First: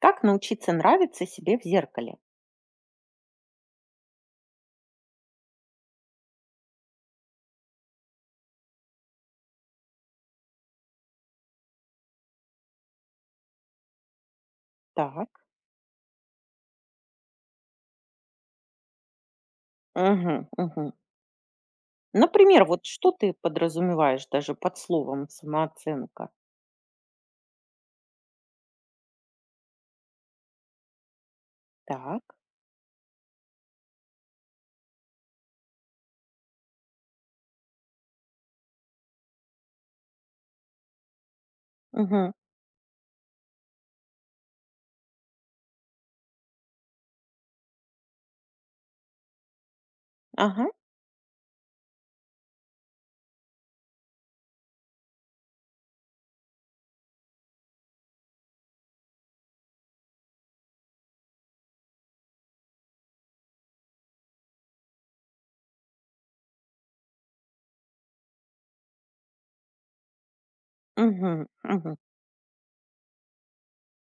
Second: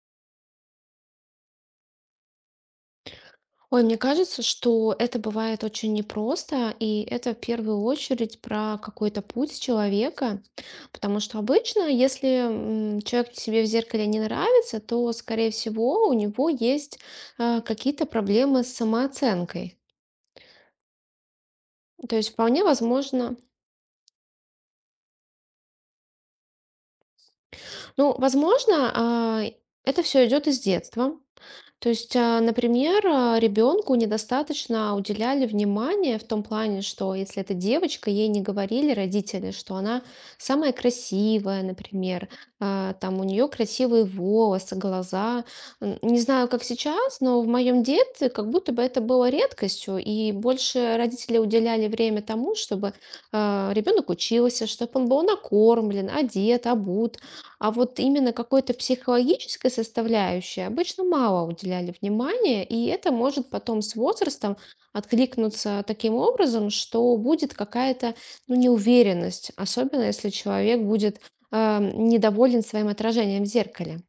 Как научиться нравиться себе в зеркале? Ой, мне кажется, что это бывает очень непросто, и это в первую очередь про какой-то путь человека, потому что обычно, если человек себе в зеркале не нравится, то, Так. скорее всего, у него есть какие-то проблемы с самооценкой. Мгм, мгм. То есть вполне Например, вот что ты возможно, подразумеваешь даже под словом самооценка? ну, возможно, а, это все идет из детства. То есть, Так. Например, ребенку недостаточно уделяли внимания в том плане, что если это девочка, ей не говорили родители, что она самая красивая, например, Мгм. Там у нее красивые волосы, глаза. Не знаю, как сейчас, но в моем детстве как будто бы это было редкостью, и Ага. больше родители уделяли время тому, чтобы ребенок учился, чтобы он был накормлен, одет, обут. А вот именно какой-то психологической составляющей обычно мало уделяли внимания, и это может потом с возрастом откликнуться таким образом, что будет какая-то, ну, неуверенность, особенно если человек будет Мгм, мгм. недоволен своим отражением в зеркале.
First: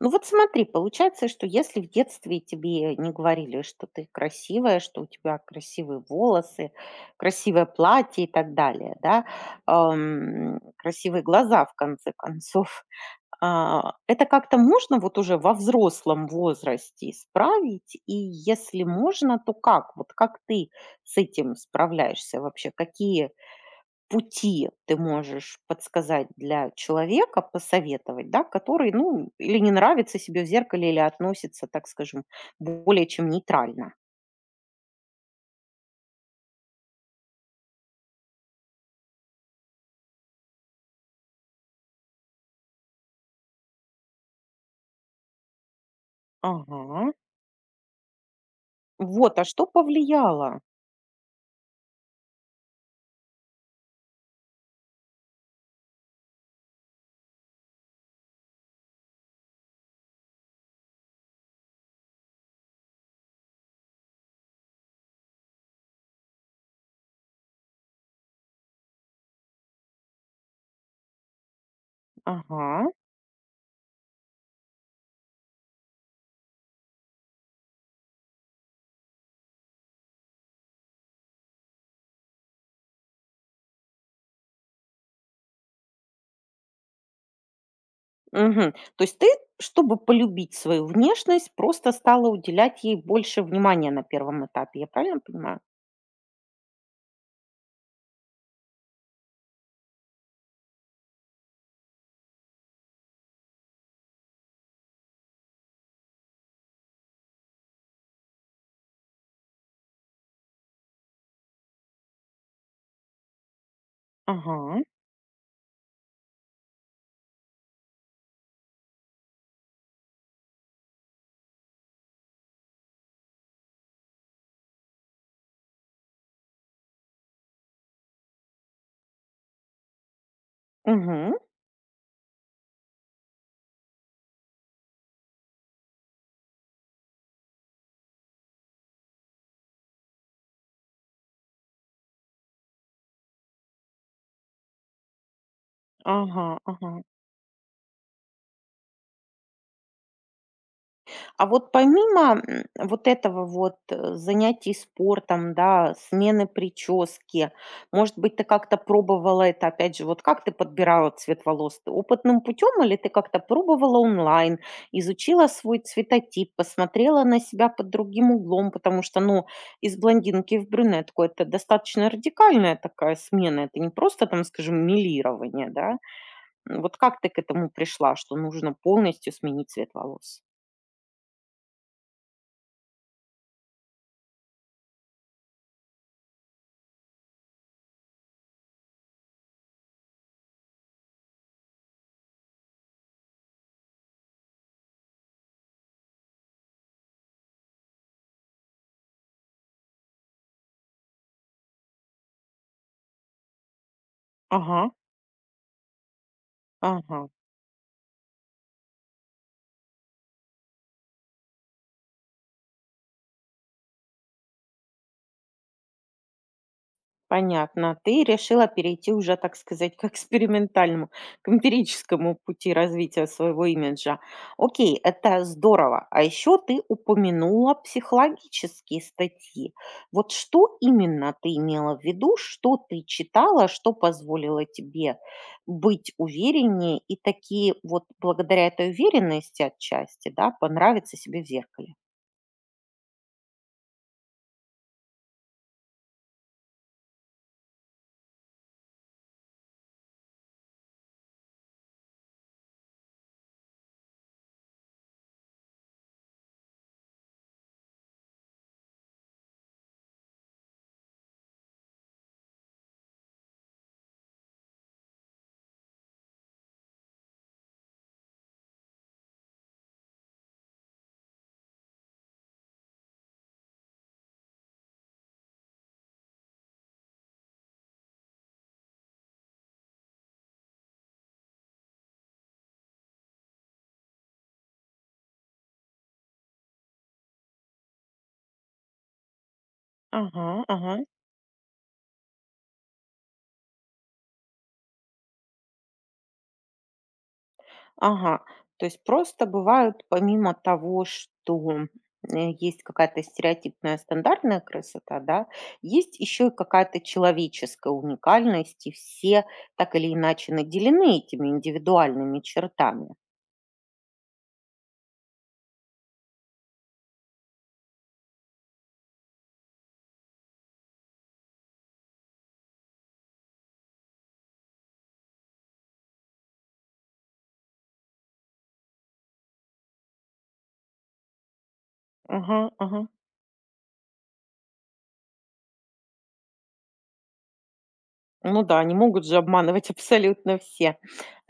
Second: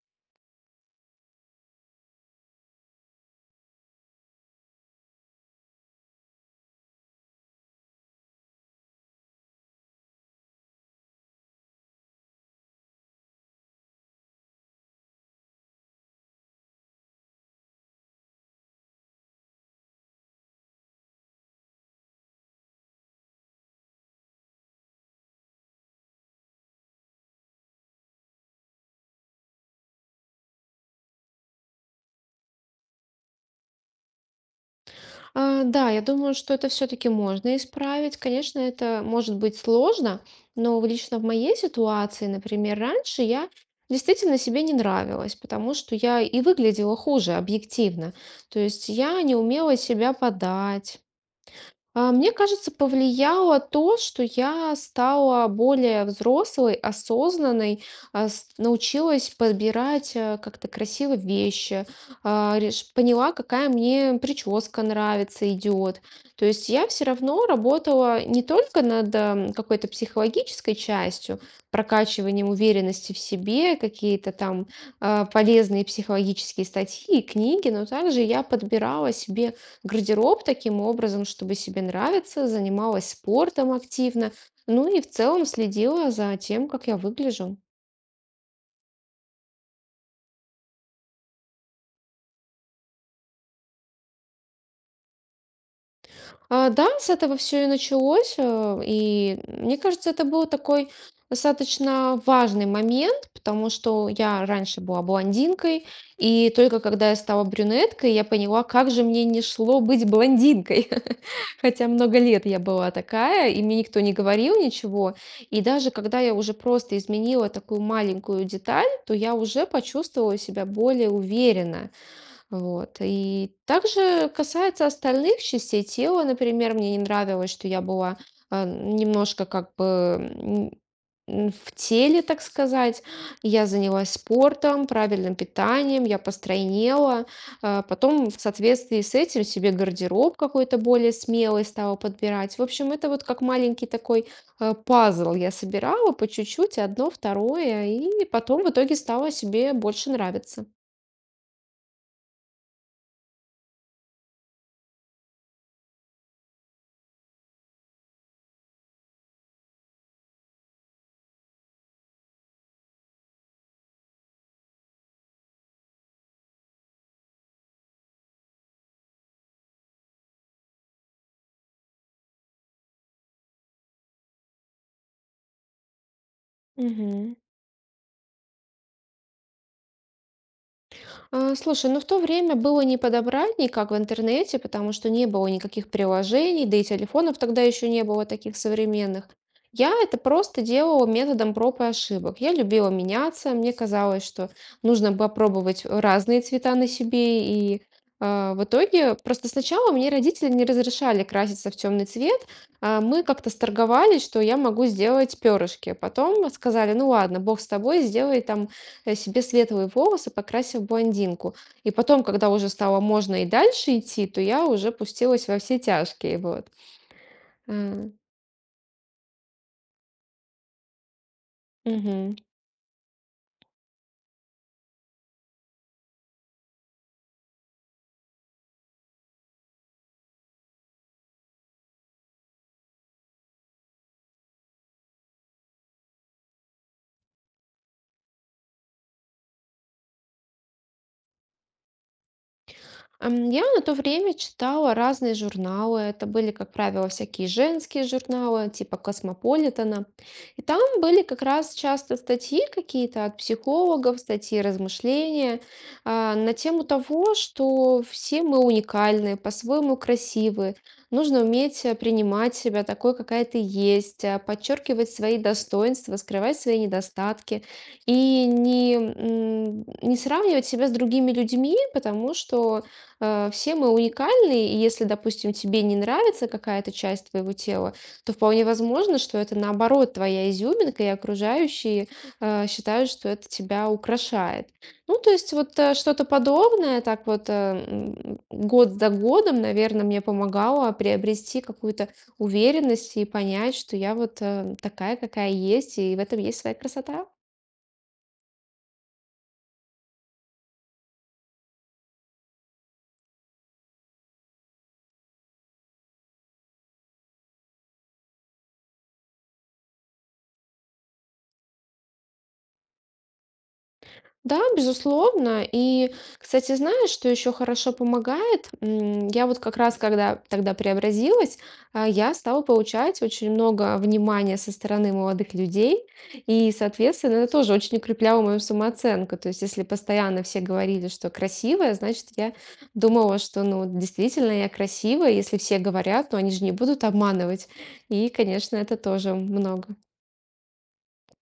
Ну вот смотри, получается, что если в детстве тебе не говорили, что ты красивая, что у тебя красивые волосы, красивое платье и так далее, да, красивые глаза в конце концов, А, это как-то можно вот уже во взрослом возрасте исправить? И если можно, то как? Вот как ты с этим справляешься вообще? Какие пути ты можешь подсказать для человека, посоветовать, да, который, ну, или не нравится себе в зеркале, или относится, так скажем, более чем нейтрально? Да, я думаю, что это все-таки можно исправить. Конечно, это может быть сложно, но лично в моей ситуации, например, раньше я действительно себе не нравилась, потому что я и выглядела Ага. хуже объективно. То есть я не Вот, а что умела себя повлияло? подать, мне кажется, повлияло то, что я стала более взрослой, осознанной, научилась подбирать как-то красиво вещи, поняла, какая мне прическа нравится, идет. То есть я все равно работала не только над какой-то психологической частью, прокачиванием Ага. уверенности в себе, какие-то там полезные психологические статьи и книги, но также я подбирала себе гардероб таким образом, чтобы себе нравиться, занималась спортом активно, ну и в целом следила за тем, как я выгляжу. Мгм. То есть ты, чтобы полюбить свою внешность, просто стала уделять ей больше внимания на первом этапе. Я правильно понимаю? Да, с этого все и началось. Э, И мне кажется, это был такой достаточно важный момент, потому что я раньше была блондинкой, и только когда я стала брюнеткой, я поняла, как же мне не шло быть блондинкой. Хотя много лет я была такая, и мне никто не говорил Ага. ничего. И даже когда я уже просто изменила такую маленькую деталь, то я уже почувствовала себя более уверенно. Вот. И также касается остальных частей тела, например, мне не нравилось, что я была немножко как бы м, Угу. В теле, так сказать. Я занялась спортом, правильным питанием, я постройнела. Потом в соответствии с этим себе гардероб какой-то более смелый стала подбирать. В общем, это вот как маленький такой пазл я собирала по Ага, чуть-чуть, ага. одно, второе, и потом в итоге стало себе больше нравиться. А вот помимо, вот этого вот, занятий спортом, да, смены прически, может быть, ты как-то пробовала это, опять же, вот как ты подбирала цвет волос? Ты опытным путем или ты как-то пробовала онлайн, изучила свой цветотип, посмотрела на себя под другим углом? Потому что, ну, из блондинки в брюнетку — это достаточно радикальная такая смена, это не просто там, скажем, мелирование, да? Вот как ты Мгм. к этому пришла, что нужно полностью сменить цвет волос? Слушай, ну в то время было не подобрать никак в интернете, потому что не было никаких приложений, да и телефонов тогда еще не было таких современных. Я это просто делала методом проб и ошибок. Я любила меняться, мне казалось, что нужно попробовать разные цвета на себе, и в итоге просто сначала мне родители не разрешали краситься в темный цвет, мы как-то сторговались, что я могу Ага. сделать перышки. Потом сказали, ну Ага, ладно, бог с тобой, сделай там себе светлые волосы, покрасив блондинку. И потом, когда уже стало можно и дальше идти, то я уже пустилась во все тяжкие, вот. А, понятно. Ты решила перейти уже, так сказать, к экспериментальному, к эмпирическому Мгм. пути развития своего имиджа. Окей, это здорово. А еще ты упомянула психологические статьи. Вот что именно ты имела в виду, что ты читала, что позволило тебе быть увереннее и такие вот благодаря этой уверенности отчасти, да, понравится себе в зеркале? Я на то время читала разные журналы. Это были, как правило, всякие женские журналы, типа Космополитена. И там были как раз часто статьи какие-то от психологов, статьи размышления на тему того, что все мы уникальны, по-своему красивы. Нужно уметь принимать себя такой, какая ты есть, подчеркивать свои достоинства, скрывать свои недостатки и не, не сравнивать себя с другими людьми, потому что все мы уникальны, и если, допустим, тебе не нравится какая-то часть твоего тела, то вполне возможно, что это наоборот твоя изюминка, и окружающие считают, что это тебя украшает. Ну, то есть вот что-то подобное, так вот год за годом, наверное, мне Ага, помогало ага. приобрести какую-то уверенность и понять, что я вот такая, какая есть, и в этом есть своя красота. Ага. То есть просто бывают, помимо того, что есть какая-то стереотипная стандартная красота, да, есть еще и какая-то человеческая уникальность, и все так или иначе наделены этими индивидуальными чертами. Да, безусловно. И, кстати, знаешь, что еще хорошо помогает? Я вот как раз, когда тогда преобразилась, я стала получать очень много внимания со стороны молодых людей, и, соответственно, это тоже очень укрепляло мою самооценку. То есть, если постоянно все говорили, что красивая, значит, я Ага, ага. думала, что, ну, действительно, я красивая. Если все говорят, то они же не будут обманывать. И, Ну конечно, да, не это могут тоже же много. обманывать абсолютно все.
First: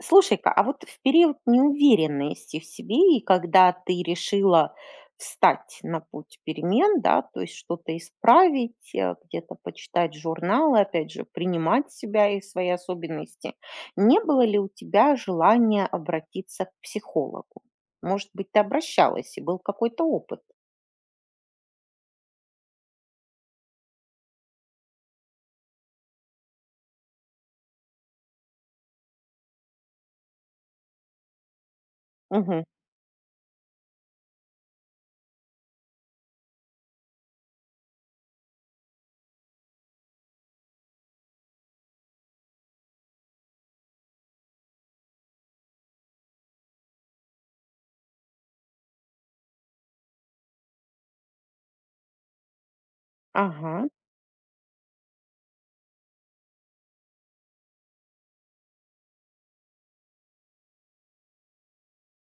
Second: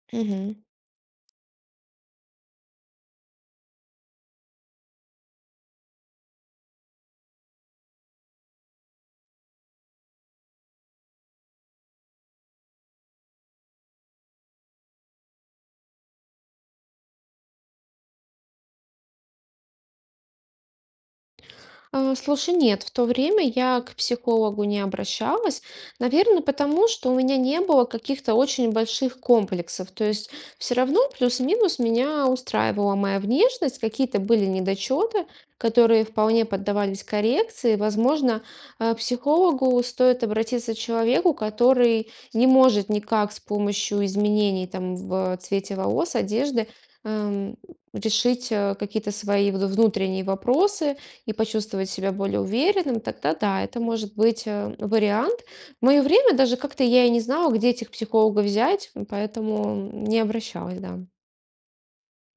Слушай-ка, а вот в период неуверенности в себе и когда ты решила встать на путь перемен, да, то есть что-то исправить, где-то почитать журналы, опять же, принимать себя и свои особенности, не было ли у тебя желания обратиться к психологу? Может быть, ты обращалась и был какой-то опыт? Слушай, нет, в то время я к психологу не обращалась, наверное, потому что у меня не было каких-то очень больших комплексов. То есть все равно плюс-минус меня Мгм. устраивала моя внешность, какие-то были недочеты, которые вполне поддавались коррекции. Возможно, психологу стоит обратиться к человеку, который не может никак с помощью изменений там, в цвете волос, одежды эм, решить какие-то свои внутренние вопросы, и почувствовать себя более уверенным, тогда да, это Ага. может быть вариант. В мое время даже как-то я и не знала, где этих психологов взять, поэтому не обращалась, да.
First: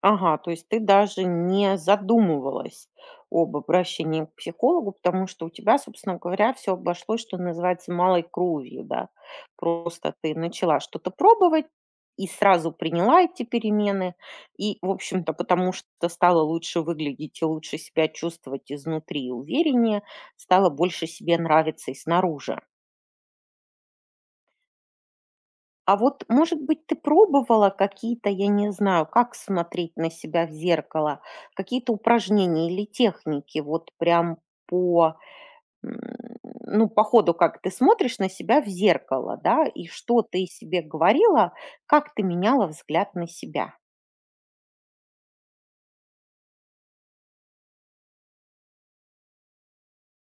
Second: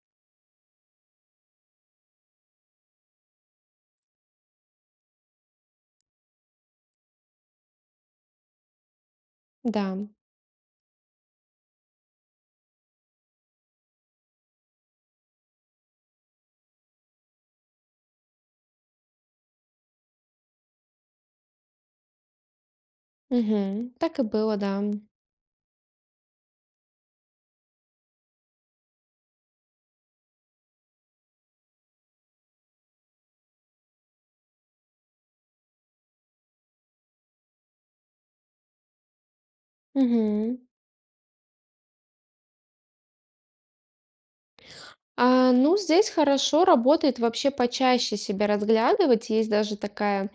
Ага, то есть ты даже не задумывалась об обращении к психологу, потому что у тебя, собственно говоря, все обошлось, что называется, малой кровью, да. Да. Просто ты начала что-то пробовать и сразу приняла эти перемены. И, в общем-то, потому что стала лучше выглядеть и лучше себя чувствовать изнутри и увереннее, стало больше себе нравиться и снаружи. Мгм. Так и было, да. А вот, может быть, ты пробовала какие-то, я не знаю, как смотреть на себя в зеркало, какие-то упражнения или техники, вот прям по, м, ну, по ходу, как ты смотришь на себя в зеркало, да, и что ты Мгм. себе говорила, как ты меняла взгляд на себя. Ну, здесь хорошо работает вообще почаще себя разглядывать. Есть даже такая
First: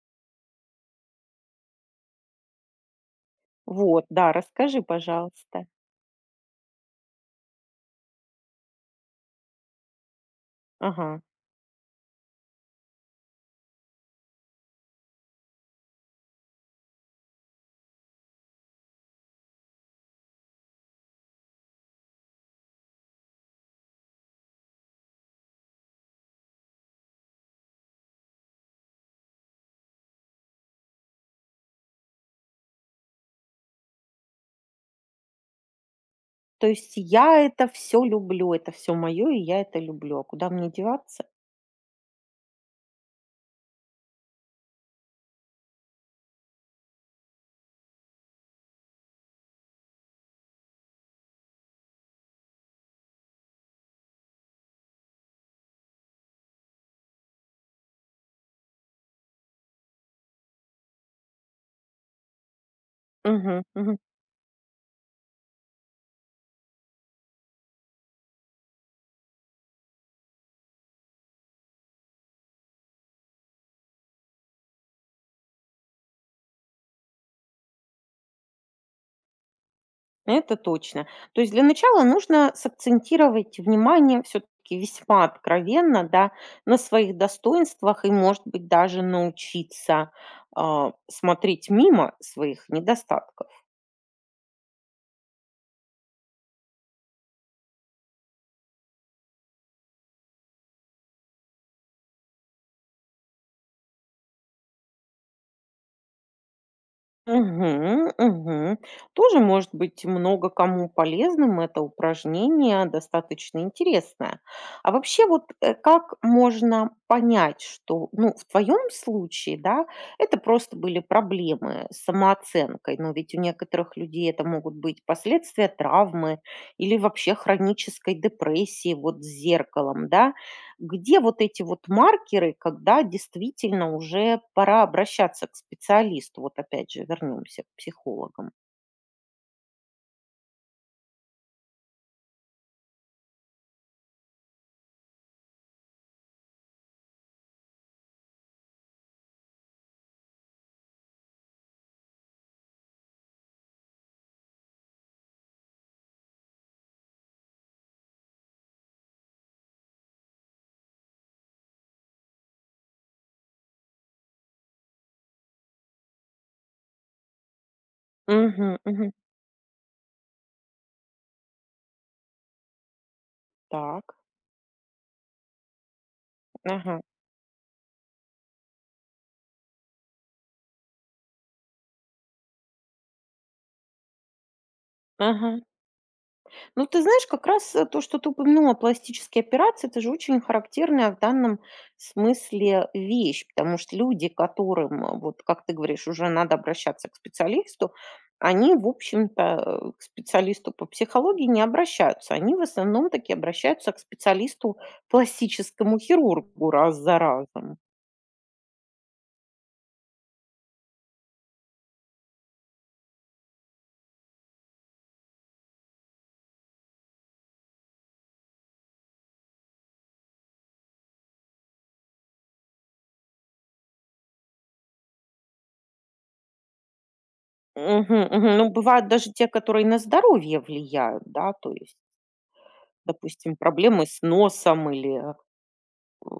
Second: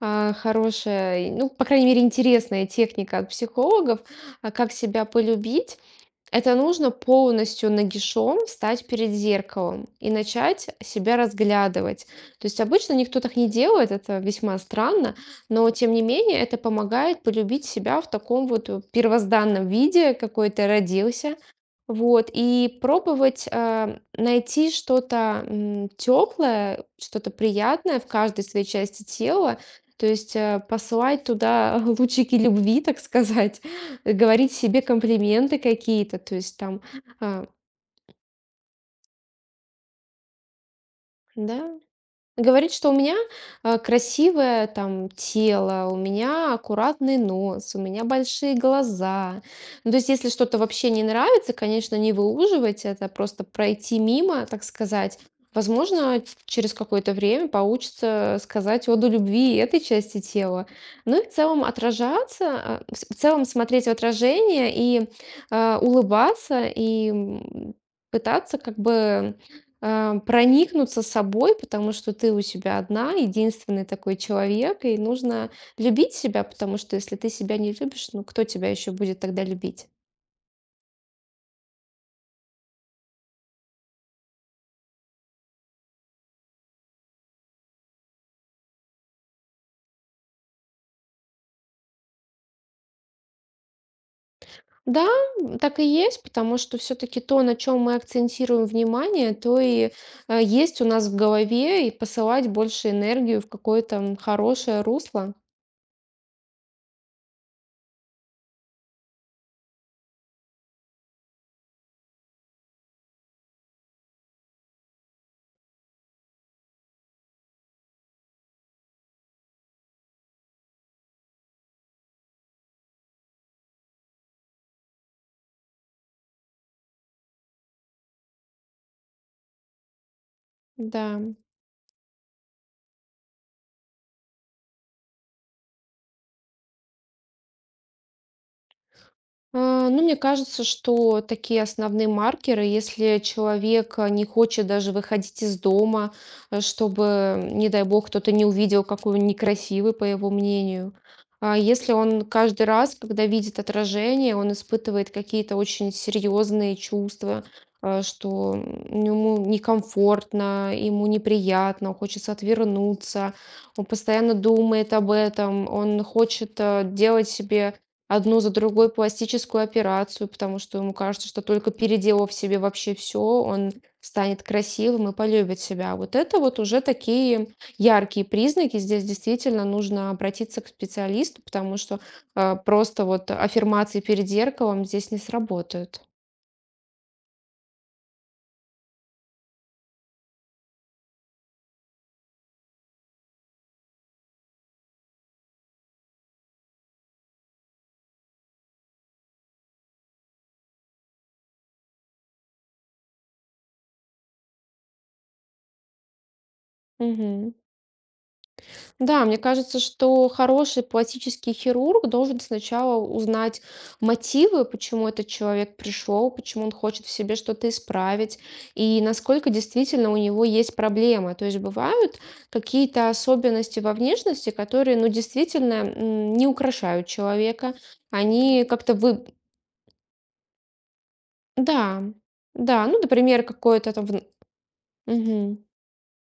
хорошая, и, ну, по крайней мере, интересная техника от психологов, Вот, да, как расскажи, себя пожалуйста. полюбить. Это нужно полностью нагишом встать перед зеркалом и начать себя Ага. разглядывать. То есть обычно никто так не делает, это весьма странно, но тем не менее это помогает полюбить себя в таком вот первозданном виде, какой ты родился, вот, и пробовать, найти что-то, теплое, что-то приятное в каждой своей части тела. То есть, посылать туда лучики любви, так сказать, говорить себе комплименты какие-то, то есть То там, есть я а, это все люблю, это все мое, и я это люблю. А куда мне деваться? да. Говорит, что у меня, красивое там тело, у меня аккуратный нос, у меня большие глаза. Ну, то есть, если что-то вообще не нравится, конечно, не выуживать это, просто пройти мимо, так сказать. Возможно, через какое-то время получится сказать оду любви и этой части тела. Ну и в целом отражаться, в целом Мгм, смотреть в мгм. отражение и, улыбаться, и, пытаться как бы проникнуться собой, потому что ты у себя одна, единственный такой человек, и нужно любить себя, потому что если ты себя не любишь, ну кто тебя еще будет тогда любить? Это точно. То есть для начала нужно сакцентировать внимание все-таки весьма откровенно, да, на своих достоинствах и, может быть, даже научиться смотреть мимо своих недостатков. Да, так и есть, потому что все-таки то, на чем мы акцентируем внимание, то и есть у нас в голове, и посылать больше энергию в какое-то хорошее русло. Мгм, мгм. Тоже может быть много кому полезным это упражнение, достаточно интересное. А вообще вот как можно понять, что, ну, в твоем случае, да, это просто были проблемы с самооценкой, но ведь у некоторых людей это могут быть последствия травмы или вообще хронической депрессии вот с зеркалом, да? Где Да. вот эти вот маркеры, когда действительно уже пора обращаться к специалисту? Вот опять же вернемся к психологам. Ну, мне кажется, что такие основные маркеры, если человек не хочет даже выходить из дома, чтобы, не дай бог, кто-то не увидел, какой он некрасивый, по его мнению. А если он каждый раз, когда видит отражение, он испытывает какие-то очень серьезные чувства, что ему некомфортно, ему неприятно, хочется отвернуться, он постоянно думает об этом, он хочет делать себе одну за Мгм, другой мгм. пластическую операцию, потому что ему кажется, что только переделав себе вообще все, он Так. станет красивым и полюбит себя. Вот это вот уже Ага. такие яркие признаки. Здесь действительно нужно обратиться к специалисту, потому что просто вот аффирмации перед зеркалом здесь не Ага. сработают. Ну, ты знаешь, как раз, то, что ты упомянула, пластические операции — это же очень характерная в данном смысле вещь, потому что люди, которым, вот как ты говоришь, уже надо обращаться к специалисту, они, в общем-то, к специалисту по психологии не обращаются. Они в основном таки обращаются к специалисту, пластическому хирургу раз за Мгм. разом. Да, мне кажется, что хороший пластический хирург должен сначала узнать мотивы, почему этот человек пришел, почему он хочет в себе что-то исправить, и насколько действительно у него есть проблемы. То есть бывают какие-то особенности во внешности, которые, ну, действительно не украшают человека. Мгм, мгм. Они Ну, как-то бывают вы... даже те, которые на здоровье влияют, да, то есть, Да, да, ну, например, допустим, какое-то там... проблемы с вн- носом или Мгм.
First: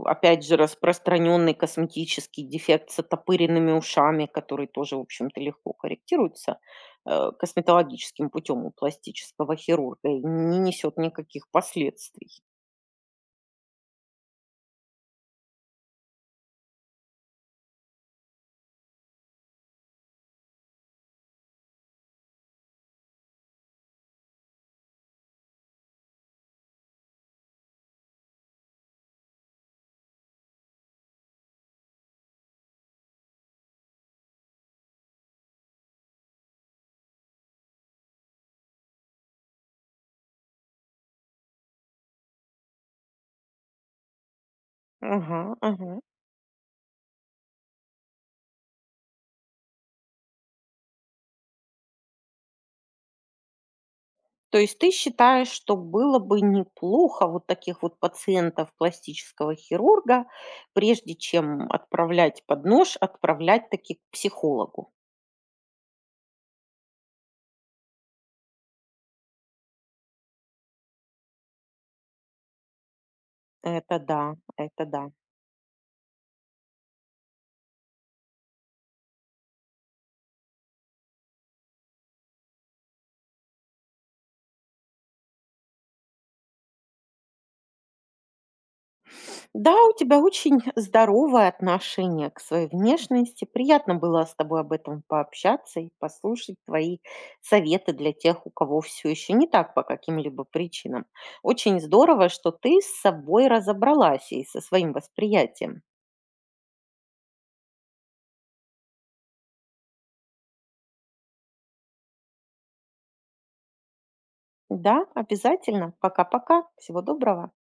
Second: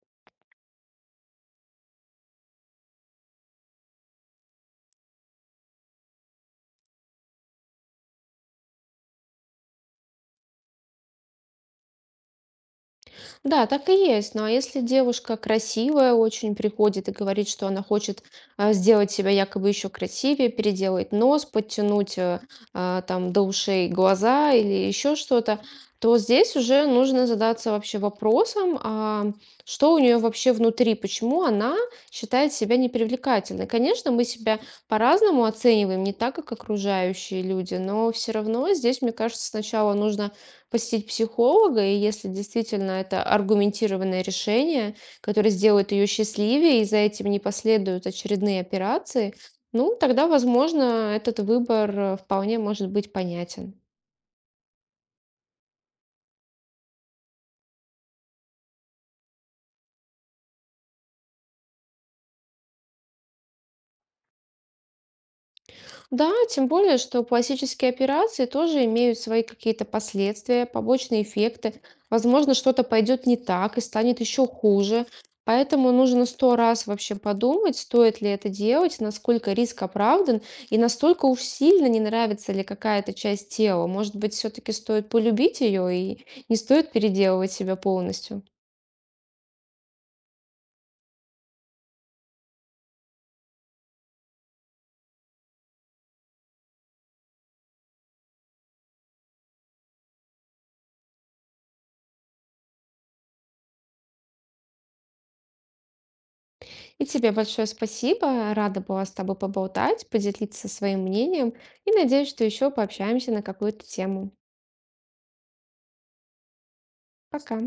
опять же, распространенный косметический дефект с оттопыренными ушами, который тоже, в общем-то, легко корректируется, косметологическим путем у пластического хирурга и не несет никаких последствий. Да, так и есть. Но если девушка красивая, очень приходит и говорит, что она хочет сделать себя якобы еще красивее, переделать нос, подтянуть там до ушей глаза или еще что-то, то здесь уже нужно задаться вообще вопросом, что у нее вообще внутри, почему она считает себя непривлекательной. Конечно, мы себя по-разному оцениваем, не так, как окружающие люди, но все равно здесь, мне кажется, сначала нужно посетить психолога, и если действительно это аргументированное решение, Мгм, которое сделает мгм. ее счастливее, и за этим не последуют очередные операции, ну, тогда, возможно, этот выбор вполне может быть понятен. То есть ты считаешь, что было бы неплохо вот таких вот пациентов пластического хирурга, прежде чем отправлять под нож, отправлять таки к психологу? Да, тем более, что пластические операции тоже имеют свои какие-то последствия, побочные эффекты. Возможно, что-то пойдет не так и Это станет да, еще это хуже. да. Поэтому нужно сто раз вообще подумать, стоит ли это делать, насколько риск оправдан, и настолько уж сильно не нравится ли какая-то часть тела. Может быть, все-таки стоит полюбить ее и не стоит переделывать себя полностью. Да, у тебя очень здоровое отношение к своей внешности. Приятно было с тобой об этом пообщаться и послушать твои советы для тех, у кого все еще не так по каким-либо причинам. Очень здорово, что ты с собой разобралась и со своим восприятием. И тебе большое спасибо. Рада была с тобой поболтать, поделиться своим мнением. И надеюсь, что еще пообщаемся на какую-то тему. Да, обязательно. Пока-пока. Всего доброго. Пока.